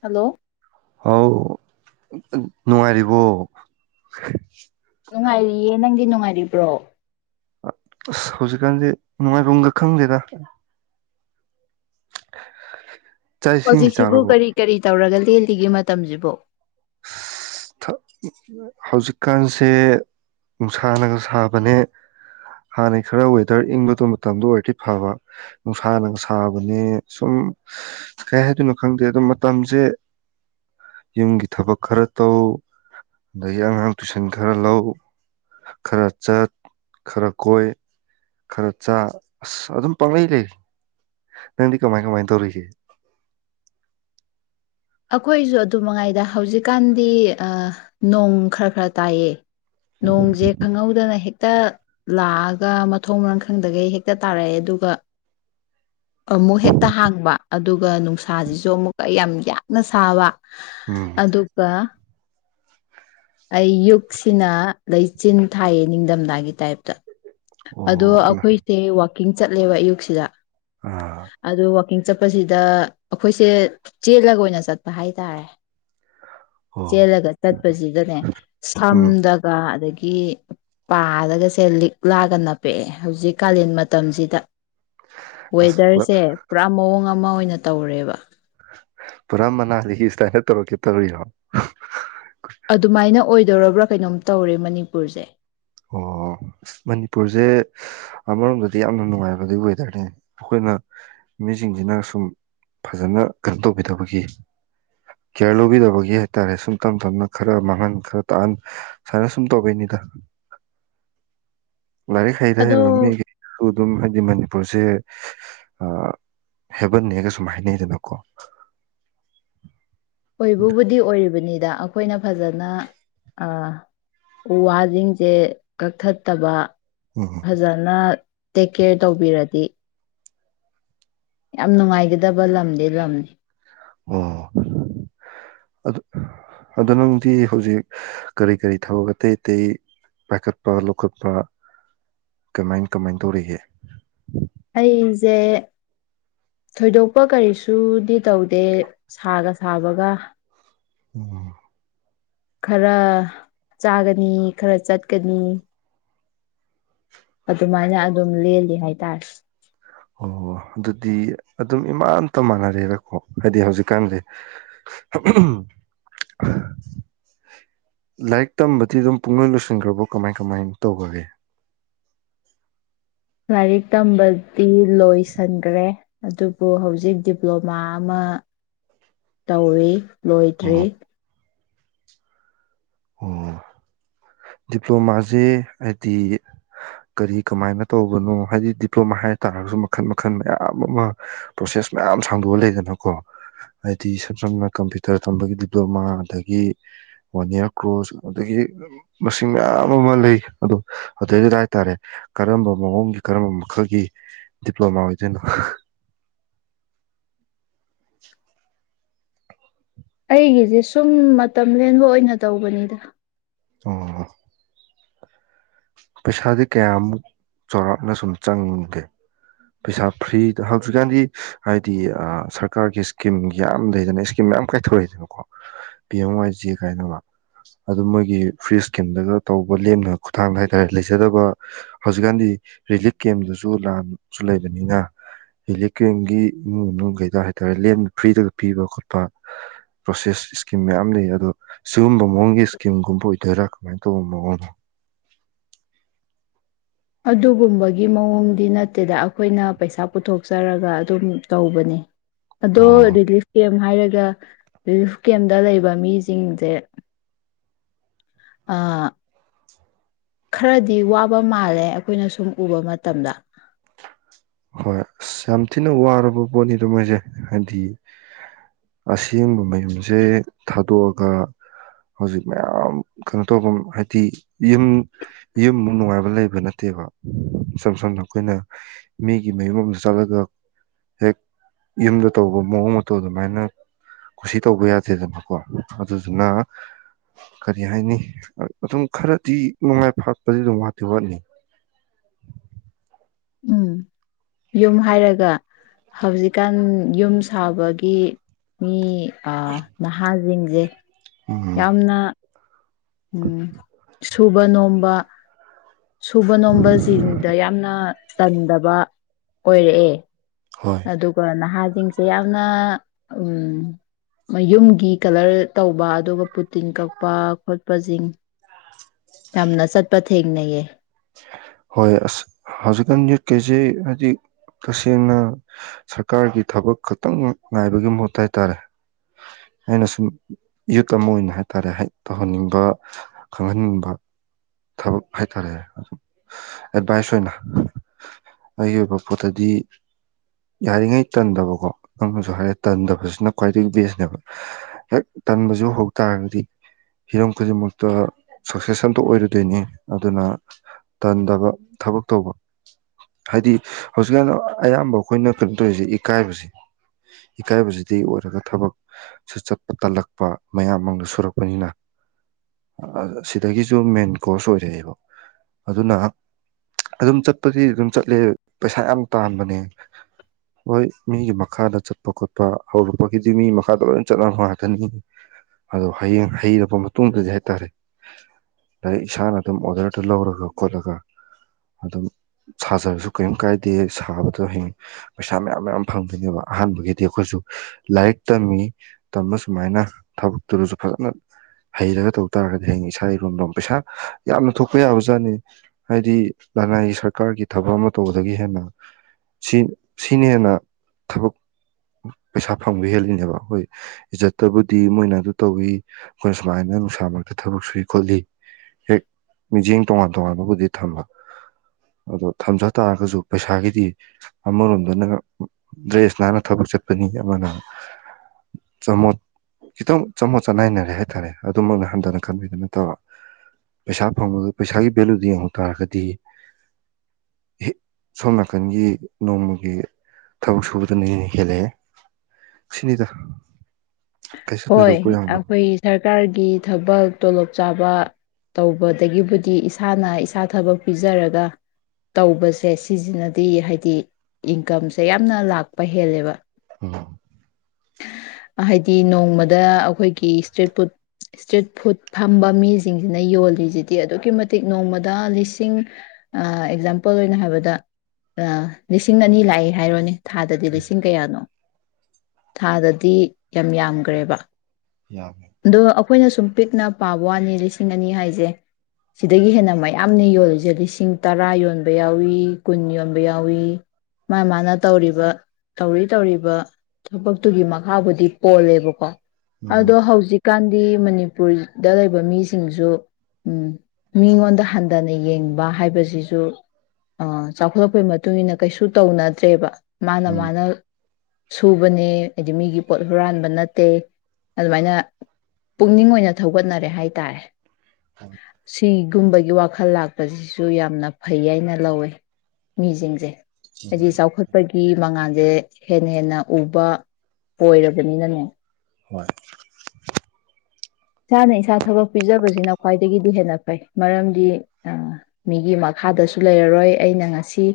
hello ꯍꯥꯎ ꯅꯨꯡꯉꯥꯏꯔꯤꯕꯣ ꯅꯨꯡꯉꯥꯏꯔꯤꯌꯦ ꯅꯪꯗꯤ ꯅꯨꯡꯉꯥꯏꯔꯤꯕ꯭ꯔꯣ ꯑꯁ ꯍꯧꯖꯤꯛꯀꯥꯟꯁꯦ ꯅꯨꯡꯉꯥꯏꯐꯝꯒ ꯈꯪꯗꯦꯔ ꯆꯥꯛ ꯏꯁꯤꯡꯗꯤ ꯍꯧꯖꯤꯛꯁꯤꯕꯨ ꯆꯥꯔꯕꯣ ꯀꯔꯤ ꯀꯔꯤ ꯇꯧꯔꯒꯅꯤ ꯇꯦꯜꯜꯂꯤꯒꯤ ꯃꯇꯝꯁꯤꯕꯣ ꯑꯁ ꯍꯧꯖꯤꯛꯀꯥꯟꯁꯦ ꯅꯨꯡꯁꯥꯅꯒ ꯁꯥꯕꯅꯦ ꯍꯥꯟꯅ ꯈꯔ ꯋꯦꯗꯔ ꯏꯪꯕꯗꯣ ꯃꯇꯝꯗꯣ ꯑꯣꯏꯔꯗꯤ ꯐꯕ ꯅꯨꯡꯁꯥꯅꯒ ꯁꯥꯕꯅꯦ ꯁꯨꯝ ꯀꯩ ꯍꯥꯏꯗꯣꯏꯅꯣ ꯈꯪꯗꯦ ꯑꯗꯣ ꯃꯇꯝꯁꯦ ꯌꯨꯝꯒꯤ ꯊꯕꯛ ꯈꯔ ꯇꯧ ꯑꯗꯒꯤ ꯑꯉꯥꯡ ꯇꯨꯏꯁꯟ ꯈꯔ ꯂꯧ ꯈꯔ ꯆꯠ ꯈꯔ ꯀꯣꯏ ꯈꯔ ꯆꯥ ꯑꯁ ꯑꯗꯨꯝ ꯄꯥꯡꯂꯩ ꯂꯩꯔꯤ ꯅꯪꯗꯤ ꯀꯃꯥꯏ ꯀꯃꯥꯏꯅ ꯇꯧꯔꯤꯒꯦ ꯑꯩꯈꯣꯏꯁꯨ ꯑꯗꯨ ꯃꯉꯥꯏꯗ ꯍꯧꯖꯤꯛꯀꯥꯟꯗꯤ ꯅꯣꯡ ꯈꯔ ꯈꯔ ꯇꯥꯏꯌꯦ ꯅꯣꯡꯁꯦ ꯈꯪꯍꯧꯗꯅ ꯍꯦꯛ ꯍꯦꯛꯇ ꯂꯥꯛꯑꯒ ꯃꯊꯣꯡ ꯃꯔꯥꯡ ꯈꯪꯗꯒꯩ ꯍꯦꯛꯇ ꯇꯥꯔꯛꯑꯦ ꯑꯗꯨꯒ ꯑꯃꯨꯛ ꯍꯦꯛꯇ ꯍꯥꯡꯕ ꯑꯗꯨꯒ ꯅꯨꯡꯁꯥꯁꯤꯁꯨ ꯑꯃꯨꯛꯀ ꯌꯥꯝ ꯌꯥꯡꯅ ꯁꯥꯕ ꯎꯝ ꯑꯗꯨꯒ ꯑꯩ ꯌꯨꯛꯁꯤꯅ ꯂꯩꯆꯤꯟ ꯊꯥꯏꯑ ꯅꯤꯡꯊꯝꯊꯥꯒꯤ ꯇꯥꯏꯞꯇ ꯑꯗꯣ ꯑꯣ ꯑꯩꯃ ꯑꯩꯈꯣꯏꯁꯦ ꯀꯀꯤꯡ ꯆꯠꯂꯦꯕ ꯑꯌꯨꯛꯁꯤꯗ ꯑꯥ ꯑꯗ ꯀꯀꯤꯡ ꯆꯠꯄꯁꯤꯗ ꯑꯩꯈꯣꯏꯁꯦ ꯆꯦꯜꯂꯒ ꯑꯣꯏꯅ ꯆꯠꯄ ꯍꯥꯏꯇꯥꯔꯦ ꯑꯣ ꯆꯦꯜꯂꯒ ꯆꯠꯄꯁꯤꯗꯅꯦ ꯎꯝ ꯁꯝꯗꯒ ꯑꯗꯒꯤ ꯒꯤ ꯄꯥꯔꯒꯁꯦ ꯂꯤꯛ ꯂꯥꯛꯑꯒꯅ ꯄꯦꯛꯑꯦ ꯍꯧꯖꯤꯛ ꯀꯥꯂꯦꯟ ꯃꯇꯝꯁꯤꯗ ꯑꯁ ꯄꯨꯔꯥ ꯋꯦꯗꯔꯁꯦ ꯄꯨꯔꯥ ꯃꯑꯣꯡ ꯑꯃ ꯑꯃ ꯑꯣꯏꯅ ꯇꯧꯔꯦꯕ ꯄꯨꯔꯥ ꯃꯅꯥꯁꯤꯗꯒꯤ ꯁꯨꯃꯥꯏꯅ ꯇꯧꯔꯛꯀꯦ ꯇꯧꯔꯤꯔꯣ ꯑꯗꯨꯃꯥꯏꯅ ꯑꯣꯏ ꯀꯩꯗꯧꯔꯕ꯭ꯔꯥ ꯀꯩꯅꯣꯝ ꯇꯧꯔꯦ ꯃꯅꯤꯄꯨꯔꯁꯦ ꯑꯣ ꯃꯅꯤꯄꯨꯔꯁꯦ ꯑꯃꯔꯣꯝꯗꯗꯤ ꯌꯥꯝꯅ ꯅꯨꯡꯉꯥꯏꯕꯗꯤ ꯋꯦꯗꯔꯅꯤ ꯑꯩꯈꯣꯏꯅ ꯃꯤꯁꯤꯡꯁꯤꯅ ꯁꯨꯝ ꯐꯖꯅ ꯀꯩꯅꯣ ꯇꯧꯕꯤꯗꯕꯒꯤ ꯀꯦꯌꯔ ꯂꯧꯕꯤꯗꯕꯒꯤ ꯍꯥꯏꯇꯥꯔꯦ ꯁꯨꯝ ꯇꯞ ꯇꯞꯅ ꯈꯔ ꯃꯥꯡꯍꯟ ꯈꯔ ꯇꯥꯛꯍꯟ ꯁꯨꯃꯥꯏꯅ ꯁꯨꯝ ꯇꯧꯕꯩꯅꯤꯗ ꯂꯥꯏꯔꯤꯛ ꯍꯩꯔ ꯑꯗꯣ ꯍꯩꯔꯕ ꯃꯤꯒꯤꯁꯨ ꯑꯗꯨꯝ ꯍꯥꯏꯗꯤ ꯃꯅꯤꯄꯨꯔꯁꯦ ꯑ ꯍꯦꯕꯅꯤꯒ ꯁꯨꯝꯃ ꯍꯥꯏꯅꯩꯗꯅꯀꯣ ꯑꯣꯏꯕꯕꯨꯗꯤ ꯑꯣꯏꯔꯤꯕꯅꯤꯗ ꯑꯩꯈꯣꯏꯅ ꯐꯖꯅ ꯎ ꯋꯥꯁꯤꯡꯁꯦ ꯀꯛꯊꯠꯇꯕ ꯎꯝ ꯐꯖꯅ ꯇꯦꯛ ꯀꯦꯌꯔ ꯇꯧꯕꯤꯔꯗꯤ ꯌꯥꯝ ꯅꯨꯡꯉꯥꯏꯒꯗꯕ ꯂꯝꯗꯤ ꯂꯝꯅꯤ ꯑꯣ ꯑꯗꯣ ꯅꯪꯗꯤ ꯍꯧꯖꯤꯛ ꯀꯔꯤ ꯀꯔꯤ ꯊꯕꯛ ꯑꯇꯩ ꯑꯇꯩ ꯄꯥꯏꯈꯠꯄ ꯂꯧꯈꯠꯄ ꯀꯃꯥꯏ ꯀꯃꯥꯏ ꯇꯧꯔꯤꯒꯦ ꯑꯩꯁꯦ ꯊꯣꯏꯗꯣꯛꯄ ꯀꯔꯤꯁꯨꯗꯤ ꯇꯧꯗꯦ ꯁꯥꯒ ꯁꯥꯕꯒ ꯑꯣ ꯈꯔ ꯆꯥꯒꯅꯤ ꯈꯔ ꯆꯠꯀꯅꯤ ꯑꯗꯨꯃꯥꯏꯅ ꯑꯗꯨꯝ ꯂꯦꯜꯂꯤ ꯍꯥꯏꯇꯥꯔꯦꯁꯦ ꯑꯣ ꯑꯗꯨꯗꯤ ꯑꯗꯨꯝ ꯏꯃꯥꯟꯇ ꯃꯥꯟꯅꯔꯦꯔꯀꯣ ꯍꯥꯏꯗꯤ ꯍꯧꯖꯤꯛꯀꯥꯟꯗꯤ ꯂꯥꯏꯔꯤꯛ ꯇꯝꯕꯗꯤ ꯑꯗꯨꯝ ꯄꯨꯡ ꯂꯣꯏ ꯂꯣꯏꯁꯤꯟꯈ꯭ꯔꯕꯣ ꯀꯃꯥꯏ ꯀꯃꯥꯏꯅ ꯇꯧꯈꯒꯦ ꯂꯥꯏꯔꯤꯛ ꯇꯝꯕꯗꯤ ꯂꯣꯏꯁꯤꯟꯈ꯭ꯔꯦ ꯑꯗꯨꯕꯨ ꯍꯧꯖꯤꯛ ꯗꯤꯄ꯭ꯂꯣꯃꯥ ꯑꯃ ꯇꯧꯔꯤ ꯂꯣꯏꯗ꯭ꯔꯤ ꯑꯣ ꯑꯣ ꯗꯤꯄ꯭ꯂꯣꯃꯥꯁꯦ ꯍꯥꯏꯗꯤ ꯀꯔꯤ ꯀꯃꯥꯏꯅ ꯇꯧꯕꯅꯣ ꯍꯥꯏꯗꯤ ꯗꯤꯄ꯭ꯂꯣꯃꯥ ꯍꯥꯏ ꯇꯥꯔꯒꯁꯨ ꯃꯈꯜ ꯃꯈꯜ ꯃꯌꯥꯝ ꯑꯃ ꯄ꯭ꯔꯣꯁꯦꯁ ꯃꯌꯥꯝ ꯁꯥꯡꯗꯣꯛꯑ ꯂꯩꯗꯅꯀꯣ ꯍꯥꯏꯗꯤ ꯏꯁꯝ ꯁꯝꯅ ꯀꯝꯄ꯭ꯌꯨꯇꯔ ꯇꯝꯕꯒꯤ ꯗꯤꯄ꯭ꯂꯣꯃꯥ ꯑꯗꯒꯤ ꯋꯥꯟ ꯏꯌꯥꯔ ꯀꯣꯔ꯭ꯔꯣꯁ ꯑꯗꯒꯤ ꯃꯁꯤꯡ ꯃꯌꯥꯝ ꯑꯃ ꯂꯩ ꯑꯗꯣ ꯑꯗꯨꯗꯩꯗꯨꯗ ꯍꯥꯏꯇꯥꯔꯦ ꯀꯔꯝꯕ ꯃꯑꯣꯡꯒꯤ ꯀꯔꯝꯕ ꯃꯈꯜꯒꯤ ꯗꯤꯄ꯭ꯂꯣꯃꯥ ꯑꯣꯏꯗꯣꯏꯅꯣ [inaudible] ꯑꯩꯒꯤꯁꯦ ꯁꯨꯝ ꯃꯇꯝ ꯂꯦꯟꯕ ꯑꯣꯏꯅ ꯇꯧꯕꯅꯤꯗ ꯑꯣ ꯄꯩꯁꯥꯗꯤ ꯀꯌꯥꯃꯨꯛ ꯆꯥꯎꯔꯥꯛꯅ ꯁꯨꯝ ꯆꯪꯗꯦ ꯄꯩꯁꯥ ꯐ꯭ꯔꯤꯗ ꯍꯧꯖꯤꯛꯀꯥꯟꯗꯤ ꯍꯥꯏꯗꯤ ꯁꯔꯀꯥꯔꯒꯤ ꯏꯁꯀꯤꯝ ꯌꯥꯝ ꯂꯩꯗꯅ ꯏꯁꯀꯤꯝ ꯃꯌꯥꯝ ꯀꯥꯏꯊꯣꯔꯛꯏꯗꯅꯀꯣ ꯄꯤ ꯑꯦꯝ ꯋꯥꯏ ꯖꯤ ꯀꯥꯏꯅꯕ ꯑꯗꯨ ꯃꯣꯏꯒꯤ ꯐ꯭ꯔꯤ ꯏꯁꯀꯤꯝꯗꯒ ꯇꯧꯕ ꯂꯦꯝꯅꯕ ꯈꯨꯠꯊꯥꯡꯗ ꯍꯥꯏ ꯍꯥꯏꯔꯦ ꯂꯩꯖꯗꯕ ꯍꯧꯖꯤꯛꯀꯥꯟꯗꯤ ꯔꯤꯂꯤꯞ ꯀꯦꯝꯗꯨꯁꯨ ꯂꯥꯟꯁꯨ ꯂꯩꯕꯅꯤꯅ ꯔꯤꯂꯤꯞ ꯀꯦꯝꯒꯤ ꯏꯃꯨꯡ ꯃꯅꯨꯡꯈꯩꯗ ꯍꯥꯏꯇꯥꯔꯦ ꯂꯦꯝꯅ ꯐ꯭ꯔꯤꯗꯒ ꯄꯤꯕ ꯈꯣꯠꯄ ꯄ꯭ꯔꯣꯁꯦꯁ ꯏꯁꯀꯤꯝ ꯃꯌꯥꯝ ꯂꯩ ꯑꯗꯣ ꯁꯤꯒꯨꯝꯕ ꯃꯑꯣꯡꯒꯤ ꯏꯁꯀꯤꯝꯒꯨꯝꯕ ꯑꯣꯏꯗꯣꯏꯔꯥ ꯀꯃꯥꯏꯅ ꯇꯧꯕ ꯃꯑꯣꯡꯅꯣ ꯑꯗꯨꯒꯨꯝꯕꯒꯤ ꯃꯑꯣꯡꯗꯤ ꯅꯠꯇꯦꯗ ꯑꯩꯈꯣꯏꯅ ꯄꯩꯁꯥ ꯄꯨꯊꯣꯛꯆꯔꯒ ꯑꯗꯨꯝ ꯇꯧꯕꯅꯦ ꯑꯗꯣ ꯑꯣ ꯔꯤꯂꯤꯐ ꯀ ꯍꯥꯏꯔꯒꯦ ꯁꯤ ꯔꯤꯂꯤꯐ ꯀꯦꯝꯗ ꯂꯩꯕ ꯃꯤꯁꯤꯡꯁꯦ ꯑꯥ ꯈꯔꯗꯤ ꯋꯥꯕ ꯃꯥꯜꯂꯦ ꯑꯩꯈꯣꯏꯅ ꯁꯨꯝ ꯎꯕ ꯃꯇꯝꯗ ꯍꯣꯏ ꯑꯁ ꯌꯥꯝ ꯊꯤꯅ ꯋꯥꯔꯕ ꯄꯣꯠꯅꯤꯗꯣ ꯃꯣꯏꯁꯦ ꯍꯥꯏꯗꯤ ꯑꯁꯦꯡꯕ ꯃꯌꯨꯝꯁꯦ ꯊꯥꯗꯣꯛꯑꯒ ꯍꯧꯖꯤꯛ ꯃꯌꯥꯝ ꯀꯩꯅꯣ ꯇꯧꯕ ꯍꯥꯏꯗꯤ ꯌꯨꯝ ꯌꯨꯝꯃꯛ ꯅꯨꯡꯉꯥꯏꯕ ꯂꯩꯕ ꯅꯠꯇꯦꯕ ꯏꯁꯝ ꯁꯝꯅ ꯑꯩꯈꯣꯏꯅ ꯃꯤꯒꯤ ꯃꯌꯨꯝ ꯑꯃꯗ ꯆꯠꯂꯒ ꯍꯦꯛ ꯌꯨꯝꯗ ꯇꯧꯕ ꯃꯑꯣꯡ ꯃꯇꯣ ꯑꯗꯨꯃꯥꯏꯅ ꯀꯁꯤ ꯇꯧꯕ ꯌꯥꯗꯦꯗꯅꯀꯣ ꯑꯗꯨꯗꯨꯅ ꯀꯔꯤ ꯍꯥꯏꯅꯤ ꯑꯗꯨꯝ ꯈꯔꯗꯤ ꯅꯨꯡꯉꯥꯏ ꯐꯥꯠꯄꯗꯤ ꯑꯗꯨꯝ ꯋꯥꯠꯇꯦ ꯋꯥꯠꯅꯤ ꯎꯝ ꯌꯨꯝ ꯍꯥꯏꯔꯒ ꯍꯧꯖꯤꯛꯀꯥꯟ ꯌꯨꯝ ꯁꯥꯕꯒꯤ ꯃꯤ ꯑ ꯃꯍꯥꯖꯤꯤꯡ [inaudible] ꯎꯝ ꯌꯥꯝꯅ ꯎꯝ ꯁꯨꯕ ꯅꯣꯝꯕ ꯁꯨꯕ ꯅꯣꯝꯕꯁꯤꯡꯗ ꯌꯥꯝꯅ ꯇꯝꯗꯕ ꯑꯣꯏꯔꯛꯑꯦ ꯍꯣꯏ ꯑꯗꯨꯗ ꯀꯅ ꯍꯥꯏ ꯁꯤꯡꯁꯦ ꯌꯥꯝꯅ ꯃꯌꯨꯝꯒꯤ ꯀꯂꯔ ꯇꯧꯕ ꯑꯗꯨꯒ ꯄꯨ ꯇꯤꯟ ꯀꯛꯄ ꯈꯣꯠꯄꯁꯤꯡ ꯌꯥꯝꯅ ꯆꯠꯄ ꯊꯦꯡꯅꯩꯌꯦ ꯍꯣꯏ ꯑꯁ ꯍꯧꯖꯤꯛꯀꯥꯟ ꯌꯨꯠꯀꯤꯁꯦ ꯍꯥꯏꯗꯤ ꯇꯁꯦꯡꯅ ꯁꯔꯀꯥꯔꯒꯤ ꯊꯕꯛ ꯈꯛꯇꯪ ꯉꯥꯏꯕꯒꯤ ꯃꯍꯨꯠꯇ ꯍꯥꯏꯇꯥꯔꯦ ꯑꯩꯅ ꯁꯨꯝ ꯌꯨꯠ ꯑꯃ ꯑꯣꯏꯅ ꯍꯥꯏ ꯇꯥꯔꯦ ꯇꯧꯍꯟꯅꯤꯡꯕ ꯈꯪꯍꯟꯅꯤꯡꯕ ꯊꯕꯛ ꯍꯥꯏ ꯇꯥꯔꯦ ꯑꯦꯠꯚꯥꯏꯁ ꯑꯣꯏꯅ ꯑꯩꯒꯤ ꯑꯣꯏꯕ ꯄꯣꯠꯇꯗꯤ ꯌꯥꯔꯤꯉꯩ ꯇꯟꯗꯕꯀꯣ ꯅꯪꯅꯁꯨ ꯍꯥꯏꯔꯛꯦ ꯇꯟꯗꯕꯁꯤꯅ ꯈ꯭ꯋꯥꯏꯗꯒꯤ ꯕꯦꯁꯅꯦꯕ ꯍꯦꯛ ꯇꯟꯕꯁꯨ ꯍꯧ ꯇꯥꯔꯒꯗꯤ ꯍꯤꯔꯝ ꯈꯨꯗꯤꯡꯃꯛꯇ ꯁꯛꯁꯦꯁ ꯑꯝꯇ ꯑꯣꯏꯔꯨꯗꯣꯏꯅꯤ ꯑꯗꯨꯅ ꯇꯟꯗꯕ ꯊꯕꯛ ꯇꯧꯕ ꯍꯥꯏꯗꯤ ꯍꯧꯖꯤꯛꯀꯥꯟ ꯑꯌꯥꯝꯕ ꯑꯩꯈꯣꯏꯅ ꯀꯩꯅꯣ ꯇꯧꯔꯤꯁꯦ ꯏꯀꯥꯏꯕꯁꯦ ꯏꯀꯥꯏꯕꯁꯤꯗꯤ ꯑꯣꯏꯔꯒ ꯊꯕꯛ ꯁ ꯆꯠꯄ ꯇꯜꯂꯛꯄ ꯃꯌꯥꯝ ꯑꯃꯗ ꯁꯨꯔꯛꯄꯅꯤꯅ ꯁꯤꯗꯒꯤꯁꯨ ꯃꯦꯟ ꯀꯣꯁ ꯑꯣꯏꯔꯛꯑꯦꯕ ꯑꯗꯨꯅ ꯑꯗꯨꯝ ꯆꯠꯄꯗꯤ ꯑꯗꯨꯝ ꯆꯠꯂꯦ ꯄꯩꯁꯥ ꯌꯥꯝ ꯇꯥꯟꯕꯅꯦ ꯍꯣꯏ ꯃꯤꯒꯤ ꯃꯈꯥꯗ ꯆꯠꯄ ꯈꯣꯠꯄ ꯍꯧꯔꯛꯄꯒꯤꯗꯤ ꯃꯤ ꯃꯈꯥꯗ ꯂꯣꯏ ꯆꯠꯅꯕ ꯉꯥꯛꯇꯅꯤ ꯑꯗꯣ ꯍꯌꯦꯡ ꯍꯩꯔꯕ ꯃꯇꯨꯡꯗꯗꯤ ꯍꯥꯏꯇꯥꯔꯦ ꯂꯥꯏꯛ ꯏꯁꯥꯅ ꯑꯗꯨꯝ ꯑꯣꯗꯔꯗꯨ ꯂꯧꯔꯒ ꯈꯣꯠꯂꯒ ꯑꯗꯨꯝ ꯁꯥꯖꯔꯁꯨ ꯀꯔꯤꯝ ꯀꯥꯏꯗꯦ ꯁꯥꯕꯗꯣ ꯍꯌꯦꯡ ꯄꯩꯁꯥ ꯃꯌꯥꯝ ꯃꯌꯥꯝ ꯐꯪꯗꯣꯏꯅꯦꯕ ꯑꯍꯥꯟꯕꯒꯤꯗꯤ ꯑꯩꯈꯣꯏꯁꯨ ꯂꯥꯏꯔꯤꯛ ꯇꯝꯃꯤ ꯇꯝꯕ ꯁꯨꯃꯥꯏꯅ ꯊꯕꯛꯇꯨꯗꯁꯨ ꯐꯖꯅ ꯍꯩꯔꯒ ꯇꯧ ꯇꯥꯔꯒꯗꯤ ꯍꯌꯦꯡ ꯏꯁꯥ ꯏꯔꯣꯝꯗꯣꯝ ꯄꯩꯁꯥ ꯌꯥꯝꯅ ꯊꯣꯛꯄ ꯌꯥꯕ ꯖꯥꯠꯅꯤ ꯍꯥꯏꯗꯤ ꯂꯅꯥꯏ ꯁꯔꯀꯥꯔꯒꯤ ꯊꯕꯛ ꯑꯃ ꯇꯧꯕꯗꯒꯤ ꯍꯦꯟꯅ ꯁꯤꯅ ꯍꯦꯟꯅ ꯊꯕꯛ ꯄꯩꯁꯥ ꯐꯪꯕ ꯍꯦꯜꯂꯤꯅꯦꯕ ꯍꯣꯏ ꯏꯖꯠꯇꯕꯨꯗꯤ ꯃꯣꯏꯅ ꯑꯗꯨ ꯇꯧꯋꯤ ꯑꯩꯈꯣꯏꯅ ꯁꯨꯃꯥꯏꯅ ꯅꯨꯡꯁꯥ ꯃꯔꯛꯇ ꯊꯕꯛ ꯁꯨꯏ ꯈꯣꯠꯂꯤ ꯍꯦꯛ ꯃꯤꯠꯌꯦꯡ ꯇꯣꯉꯥꯟꯕ ꯇꯣꯉꯥꯟꯕꯕꯨꯗꯤ ꯊꯝꯕ ꯑꯗꯣ ꯊꯝꯖ ꯇꯥꯔꯒꯁꯨ ꯄꯩꯁꯥꯒꯤꯗꯤ ꯑꯃꯔꯣꯝꯗꯅ ꯗ꯭ꯔꯦꯁ ꯅꯥꯟꯅ ꯊꯕꯛ ꯆꯠꯄꯅꯤ ꯑꯃꯅ ꯆꯃꯣꯠ ꯈꯤꯇꯪ ꯆꯃꯣꯠ ꯆꯅꯥꯏꯅꯔꯦ ꯍꯥꯏꯇꯥꯔꯦ ꯑꯗꯨꯃꯛꯅ ꯍꯟꯊꯅ ꯈꯟꯕꯤꯗ ꯅꯠꯇꯕ ꯄꯩꯁꯥ ꯐꯪꯕꯗ ꯄꯩꯁꯥꯒꯤ ꯚꯦꯂꯨꯗꯨ ꯌꯦꯡꯍꯧ ꯇꯥꯔꯒꯗꯤ ꯁꯣꯝ ꯅꯥꯀꯟꯒꯤ ꯅꯣꯡꯃꯒꯤ ꯊꯕꯛ ꯁꯨꯕꯗ ꯅꯅ ꯍꯦꯜꯂꯛꯑꯦ ꯁꯤꯅꯤꯗ ꯀꯩꯁꯨ ꯍꯣꯏ ꯊꯣꯏꯗꯣꯛꯄ ꯌꯥꯝ ꯑꯩꯈꯣꯏ ꯁꯔꯀꯥꯔꯒꯤ ꯊꯕꯛ ꯇꯣꯂꯣꯞ ꯆꯥꯕ ꯇꯧꯕ ꯇꯗꯒꯤꯕꯨꯗꯤ ꯏꯁꯥꯅ ꯏꯁꯥ ꯊꯕꯛ ꯄꯤꯖꯔꯒ ꯇꯧꯕꯁꯦ ꯁꯤꯁꯤꯅꯗꯤ ꯍꯥꯏꯗꯤ ꯏꯟꯀꯝꯁꯦ ꯌꯥꯝꯅ ꯂꯥꯛꯄ ꯍꯦꯜꯂꯦꯕ ꯑꯣ ꯍꯥꯏ ꯗꯤ ꯅꯣꯡꯃꯗ ꯑꯩꯈꯣꯏꯒꯤ ꯁꯇ꯭ꯔꯤꯠ ꯐꯨꯗ ꯏꯁꯇ꯭ꯔꯤꯠ ꯐꯨꯗ ꯐꯝꯕ ꯃꯤꯁꯤꯡꯁꯤꯅ ꯌꯣꯜꯂꯤꯁꯤꯗꯤ ꯑꯗꯨꯛꯀꯤ ꯃꯇꯤꯛ ꯅꯣꯡꯃꯗ ꯂꯤꯁꯤꯡ ꯑꯦꯛꯖꯥꯝꯄꯜ ꯑꯣꯏꯅ ꯍꯥꯏꯕꯗ ꯂꯤꯁꯤꯡ ꯑꯅꯤ ꯂꯥꯛꯏꯦ ꯍꯥꯏꯔꯣꯅꯦ ꯊꯥꯗꯗꯤ ꯂꯤꯁꯤꯡ ꯀꯌꯥꯅꯣ ꯊꯥꯗꯗꯤ ꯌꯥꯝ ꯌꯥꯝꯈ꯭ꯔꯦꯕ ꯌꯥ ꯑꯗꯣ ꯑꯩꯈꯣꯏꯅ ꯁꯨꯝ ꯄꯤꯛꯅ ꯄꯥꯕ ꯋꯥꯅꯤ ꯂꯤꯁꯤꯡ ꯑꯅꯤ ꯍꯥꯏꯁꯦ ꯁꯤꯗꯒꯤ ꯍꯦꯟꯅ ꯃꯌꯥꯝꯅ ꯌꯣꯜꯂꯤꯁꯦ ꯂꯤꯁꯤꯡ ꯇꯔꯥ ꯌꯣꯟꯕ ꯌꯥꯎꯏ ꯀꯨꯟ ꯌꯣꯟꯕ ꯌꯥꯎꯏꯤ ꯃꯥ ꯃꯥꯅ ꯇꯧꯔꯤꯕ ꯇꯧꯔꯤ ꯇꯧꯔꯤꯕ ꯊꯕꯛꯇꯨꯒꯤ ꯃꯈꯥꯕꯨꯗꯤ ꯄ ꯂꯩꯦꯕꯀꯣ ꯎꯝ ꯑꯗꯣ ꯍꯧꯖꯤꯛ ꯍꯧꯖꯤꯀꯥꯟꯗꯤ ꯃꯅꯤꯄꯨꯔꯗ ꯂꯩꯕ ꯃꯤꯁꯤꯡꯁꯨ ꯎꯝ ꯃꯤꯒꯣꯟ ꯍ ꯗꯅ ꯌꯦꯡꯕ ꯍꯥꯏꯕꯁꯤꯁꯨ ꯆꯥꯎꯈꯠꯂꯛꯄꯩ ꯃꯇꯨꯡ ꯏꯟꯅ ꯀꯩꯁꯨ ꯇꯧꯅꯗ꯭ꯔꯦꯕ ꯃꯥꯅ ꯎꯝ ꯃꯥꯅ ꯁꯨꯕꯅꯦ ꯍꯥꯏꯗꯤ ꯃꯤꯒꯤ ꯄꯣꯠ ꯍꯨꯔꯥꯟꯕ ꯅꯠꯇꯦ ꯑꯗꯨꯃꯥꯏꯅ ꯄꯨꯛꯅꯤꯡ ꯑꯣꯏꯅ ꯊꯧꯒꯠꯅꯔꯦ ꯍꯥꯏꯇꯥꯔꯦ ꯁꯤ ꯒꯨꯝꯕꯒꯤ ꯋꯥꯈꯜ ꯂꯥꯛꯄꯁꯤꯁꯨ ꯌꯥꯝꯅ ꯐꯩ ꯍꯥꯏꯅ ꯂꯧꯋꯦ ꯃꯤꯁꯤꯡꯁꯦ ꯎꯝ ꯍꯥꯏꯗꯤ ꯆꯥꯎꯈꯠꯄꯒꯤ ꯃꯉꯥꯟꯜ ꯦ ꯍꯦꯟꯅ ꯍꯦꯟꯅ ꯎꯕ ꯄꯣꯏꯔꯕꯅꯤꯅꯅꯦ ꯍꯣꯏ ꯏꯁꯥꯅ ꯏꯁꯥ ꯊꯕꯛ ꯄꯤꯖꯕꯁꯤꯅ ꯈ꯭ꯋꯥꯏꯗꯒꯤꯗꯤ ꯍꯦꯟꯅ ꯐꯩ ꯃꯔꯝꯗꯤ ꯃꯤꯒꯤ ꯃꯈꯥꯗꯁꯨ ꯂꯩꯔꯔꯣꯏ ꯑꯩꯅ ꯉꯁꯤ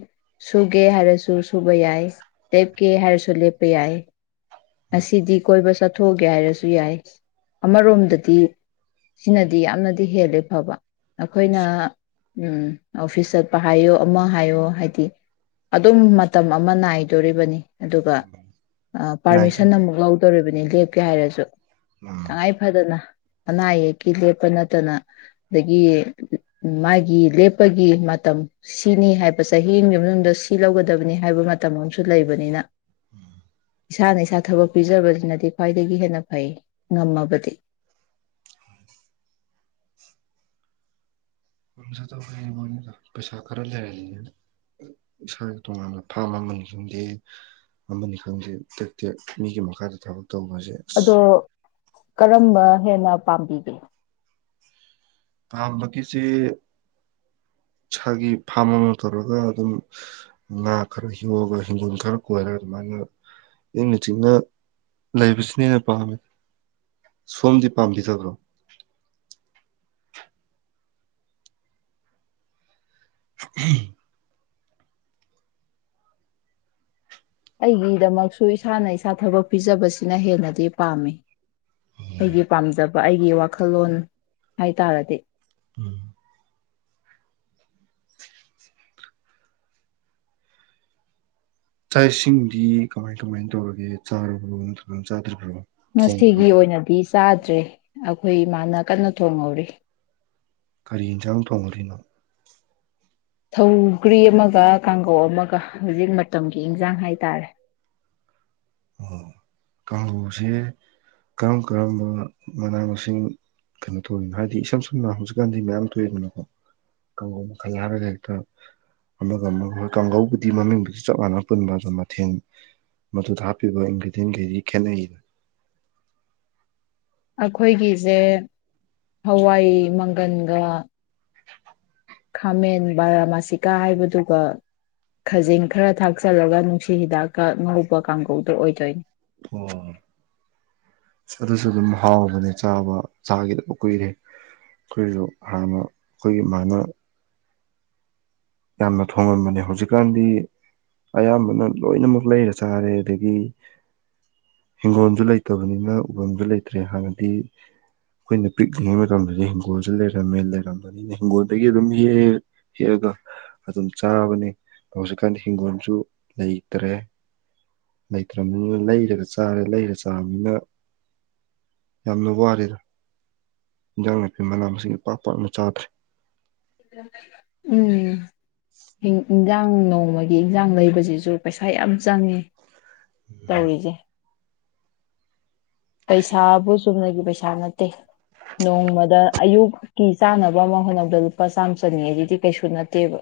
ꯁꯨꯒꯦ ꯍꯥꯏꯔꯁꯨ ꯁꯨꯕ ꯌꯥꯏ ꯂꯦꯞꯀꯦ ꯍꯥꯏꯔꯁꯨ ꯂꯦꯞꯄ ꯌꯥꯏ ꯉꯁꯤꯗꯤ ꯀꯣꯏꯕ ꯆꯠ ꯊꯣꯛꯒꯦ ꯍꯥꯏꯔꯁꯨ ꯌꯥꯏ ꯑꯃꯔꯣꯝꯗꯗꯤ ꯁꯤꯅꯗꯤ ꯌꯥꯝꯅꯗꯤ ꯍꯦꯜꯂꯦ ꯐꯕ ꯑꯩꯈꯣꯏꯅ ꯑꯣꯐꯤꯁ ꯆꯠꯄ ꯍꯥꯏꯌꯣ ꯑꯃ ꯍꯥꯏꯌꯣ ꯍꯥꯏꯗꯤ ꯑꯗꯨꯝ ꯃꯇꯝ ꯑꯃ ꯅꯥꯏꯗꯣꯔꯤꯕꯅꯤ ꯑꯗꯨꯒ ꯅꯥꯏꯟꯇꯤ ꯄꯥꯔꯃꯤꯁꯟ ꯑꯃꯨꯛ ꯂꯧꯗꯧꯔꯤꯕ ꯂꯦꯞꯀꯦ ꯍꯥꯏꯔꯁꯨ ꯎꯝ ꯇꯉꯥꯏ ꯐꯗꯅ ꯑꯅꯥ ꯑꯌꯦꯛꯀꯤ ꯂꯦꯞꯄ ꯅꯠꯇꯅ ꯑꯗꯒꯤ ꯃꯥꯒꯤ ꯂꯦꯞꯄꯒꯤ ꯃꯇꯝ ꯁꯤꯅꯤ ꯍꯥꯏꯕ ꯆꯍꯤꯒꯤ ꯃꯅꯨꯡꯗ ꯁꯤ ꯂꯧꯒꯗꯕꯅꯤ ꯍꯥꯏꯕ ꯃꯇꯝ ꯑꯃꯁꯨ ꯂꯩꯕꯅꯤꯅ ꯏꯁꯥꯅ ꯏꯁꯥ ꯊꯕꯛ ꯄꯤꯖꯕꯅꯤꯅꯗꯤ ꯈ꯭ꯋꯥꯏꯗꯒꯤ ꯍꯦꯟꯅ ꯐꯩ ꯉꯝꯃꯕꯗꯤ ꯇ ꯃꯣꯏꯅꯤꯗ ꯄꯩꯁꯥ ꯈꯔ ꯂꯩꯔꯅꯤꯅꯦ ꯏꯁꯥꯒꯤ ꯇꯣꯉꯥꯟꯕ ꯐꯥꯕ ꯑꯃꯅꯤ ꯈꯪꯗꯦ ꯑꯃꯅꯤ ꯈꯪꯗꯦ ꯇꯦꯛ ꯇꯦꯛ ꯃꯤꯒꯤ ꯃꯈꯥꯗ ꯊꯕꯛ ꯇꯧꯕꯁꯦ ꯑꯁ ꯑꯗꯣ ꯀꯔꯝꯕ ꯍꯦꯟꯅ ꯄꯥꯝꯕꯤꯒꯦ ꯄꯥꯝꯕꯒꯤꯁꯤꯦ ꯏꯁꯥꯒꯤ ꯐꯥꯝ ꯑꯃ ꯇꯧꯔꯒ ꯑꯗꯨꯝ ꯉꯥ ꯈꯔ ꯌꯣꯛꯑꯒ ꯍꯪꯒꯣꯜ ꯈꯔ ꯀꯣꯏꯔꯒ ꯑꯗꯨꯃꯥꯏꯅ ꯏꯪꯅ ꯆꯤꯅ ꯂꯩꯕꯁꯤꯅ ꯍꯅ ꯄꯥꯝꯃꯦ ꯁꯣꯝꯗꯤ ꯄꯥꯝꯕꯤꯗꯕ꯭ꯔꯣ ꯎ ꯑꯩꯒꯤꯗꯃꯛꯁꯨ ꯏꯁꯥꯅ ꯏꯁꯥ ꯊꯕꯛ ꯄꯤꯖꯕꯁꯤꯅ ꯍꯦꯟꯅꯗꯤ ꯄꯥꯝꯃꯤ ꯑꯩꯒꯤ ꯄꯥꯝꯖꯕ ꯑꯩꯒꯤ ꯋꯥꯈꯜꯂꯣꯟ ꯍꯥꯏ ꯇꯥꯔꯗꯤ ꯎꯝ ꯆꯥꯛ ꯏꯁꯤꯡꯗꯤ ꯀꯃꯥꯏ ꯀꯃꯥꯏꯅ ꯇꯧꯔꯒꯦ ꯆꯥꯔꯕ꯭ꯔꯣ ꯅꯠꯇ꯭ꯔꯒꯅ ꯆꯥꯗ꯭ꯔꯤꯕ꯭ꯔꯣ ꯉꯁꯤꯒꯤ ꯊꯣꯡꯉꯕ꯭ꯔꯥ ꯑꯣꯏꯅꯗꯤ ꯆꯥꯗ꯭ꯔꯤ ꯑꯩꯈꯣꯏ ꯏꯃꯥꯅ ꯀꯟꯅ ꯊꯣꯡꯍꯧꯔꯤ ꯀꯔꯤ ꯌꯦꯟꯁꯥꯡ ꯊꯣꯡꯗꯨꯏꯅꯣ ꯊꯧꯒ꯭ꯔꯤ ꯑꯃꯒ ꯀꯥꯡꯒꯧ ꯑꯃꯒ ꯍꯧꯖꯤꯛ ꯃꯇꯝꯒꯤ ꯏꯟꯖꯥꯡ ꯍꯥꯏꯇꯥꯔꯦ ꯑꯣ ꯀꯥꯡꯒꯧꯁꯦ ꯀꯔꯝ ꯀꯔꯝꯕ ꯃꯅꯥ ꯃꯁꯤꯡ ꯀꯩꯅꯣ ꯇꯧꯔꯤꯅꯣ ꯍꯥꯏꯕꯗꯤ ꯏꯁꯝ ꯁꯝꯅ ꯍꯧꯖꯤꯛꯀꯥꯟꯗꯤ ꯃꯌꯥꯝ ꯊꯣꯛꯏꯗꯅꯀꯣ ꯀꯥꯡꯒꯧ ꯃꯈꯜ ꯍꯥꯏꯔꯒ ꯍꯦꯛꯇ ꯑꯃꯒ ꯑꯃꯒ ꯀꯥꯡꯒꯧꯕꯕꯨꯗꯤ ꯃꯃꯤꯡꯗꯨꯗꯤ ꯆꯞ ꯃꯥꯟꯅ ꯄꯨꯟꯕ ꯑꯗꯨ ꯃꯊꯦꯜ ꯃꯗꯨꯗ ꯍꯥꯞ ꯄꯤꯕ ꯏꯟꯒ꯭ꯔꯤꯗꯤꯌꯦꯟ ꯒꯩꯗꯤ ꯈꯦꯠꯅꯩꯅ ꯑꯩꯈꯣꯏꯒꯤꯁꯦ ꯍꯋꯥꯏ ꯃꯪꯒꯟꯒ ꯈꯥꯃꯦꯟ ꯕꯥꯔꯥꯃꯥꯁꯤꯀꯥ ꯍꯥꯏꯕꯗꯨꯒ ꯈꯖꯤꯡ ꯈꯔ ꯊꯥꯛꯆꯤꯜꯂꯒ ꯅꯨꯡꯁꯤ ꯍꯤꯗꯥꯛꯀ ꯉꯧꯕ ꯀꯥꯡꯒꯧꯗꯣ ꯑꯣꯏꯗꯣꯏꯅꯤ ꯑꯣ ꯑꯗꯨꯁꯨ ꯑꯗꯨꯝ ꯍꯥꯎꯕꯅꯦ ꯆꯥꯕ ꯆꯥꯒꯤꯗꯕ ꯀꯨꯏꯔꯦ ꯑꯩꯈꯣꯏꯁꯨ ꯍꯥꯟꯅ ꯑꯩꯈꯣꯏꯒꯤ ꯃꯥꯅ ꯌꯥꯝꯅ ꯊꯣꯡꯉꯝꯕꯅꯦ ꯍꯧꯖꯤꯛꯀꯥꯟꯗꯤ ꯑꯌꯥꯝꯕꯅ ꯂꯣꯏꯅꯃꯛ ꯂꯩꯔ ꯆꯥꯔꯦ ꯑꯗꯒꯤ ꯍꯤꯡꯒꯣꯜꯗꯨ ꯂꯩꯇꯕꯅꯤꯅ ꯎꯕꯝꯗꯨ ꯂꯩꯇ꯭ꯔꯦ ꯍꯥꯟꯅꯗꯤ ꯑꯩꯈꯣꯏꯅ ꯄꯤꯛꯂꯤꯉꯩ ꯃꯇꯝꯗꯗꯤ ꯍꯤꯡꯒꯣꯜꯁꯨ ꯂꯩꯔꯝꯃꯦ ꯂꯩꯔꯝꯕꯅꯤꯅ ꯍꯤꯡꯒꯣꯜꯗꯒꯤ ꯑꯗꯨꯝ ꯍꯦꯛꯑꯦ ꯍꯦꯛꯑꯒ ꯑꯗꯨꯝ ꯆꯥꯕꯅꯦ ꯍꯧꯖꯤꯛꯀꯥꯟꯗꯤ ꯍꯤꯡꯒꯣꯜꯁꯨ ꯂꯩꯇ꯭ꯔꯦ ꯂꯩꯇ꯭ꯔꯝꯅꯤꯅ ꯂꯩꯔꯒ ꯆꯥꯔꯦ ꯂꯩꯔ ꯆꯥꯔꯕꯅꯤꯅ ꯌꯥꯝꯅ ꯋꯥꯔꯦꯗ ꯏꯟꯖꯥꯡ ꯅꯥꯄꯤ ꯃꯅꯥ ꯃꯁꯤꯡ ꯄꯥꯛ ꯄꯥꯛꯅ ꯆꯥꯗ꯭ꯔꯦ ꯎꯝ ꯍꯤꯡ ꯎꯝ ꯏꯟꯖꯥꯡ ꯅꯣꯡꯃꯒꯤ ꯏꯟꯖꯥꯡ ꯂꯩꯕꯁꯤꯁꯨ ꯄꯩꯁꯥ ꯌꯥꯝ ꯆꯪꯉꯦ ꯇꯧꯔꯤꯖꯦ ꯄꯩꯁꯥꯕꯨ ꯆꯨꯝꯅꯒꯤ ꯄꯩꯁꯥ ꯅꯠꯇꯦ ꯅꯣꯡꯃꯗ ꯑꯌꯨꯛꯀꯤ ꯆꯥꯅꯕ ꯑꯃ ꯍꯣꯠꯅꯕꯗ ꯂꯨꯄꯥ ꯆꯥꯝꯃ ꯆꯅꯤ ꯑꯗꯨꯗꯤ ꯀꯩꯁꯨ ꯅꯠꯇꯦꯕ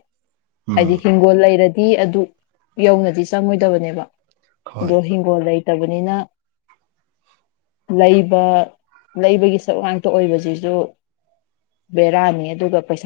ꯑꯩꯗꯤ ꯎꯝ ꯍꯤꯡꯒꯣꯜ ꯂꯩꯔꯠ [unintelligible] ꯑꯗꯨ ꯌꯧꯅꯗꯤ ꯆꯪꯉꯣꯏꯗꯕꯅꯦꯕ ꯍꯣꯏ ꯗꯣ ꯍꯤꯡꯒꯣꯜ ꯂꯩꯠ ꯇꯕꯅꯤꯅ ꯂꯩꯕ ꯂꯩꯕꯒꯤ ꯁꯔꯨꯛ ꯉꯥꯛꯇ ꯑꯣꯏꯕꯁꯤꯁꯨ ꯕꯦꯔꯥꯅꯤ ꯑꯗꯨꯒ ꯄꯩꯁꯥ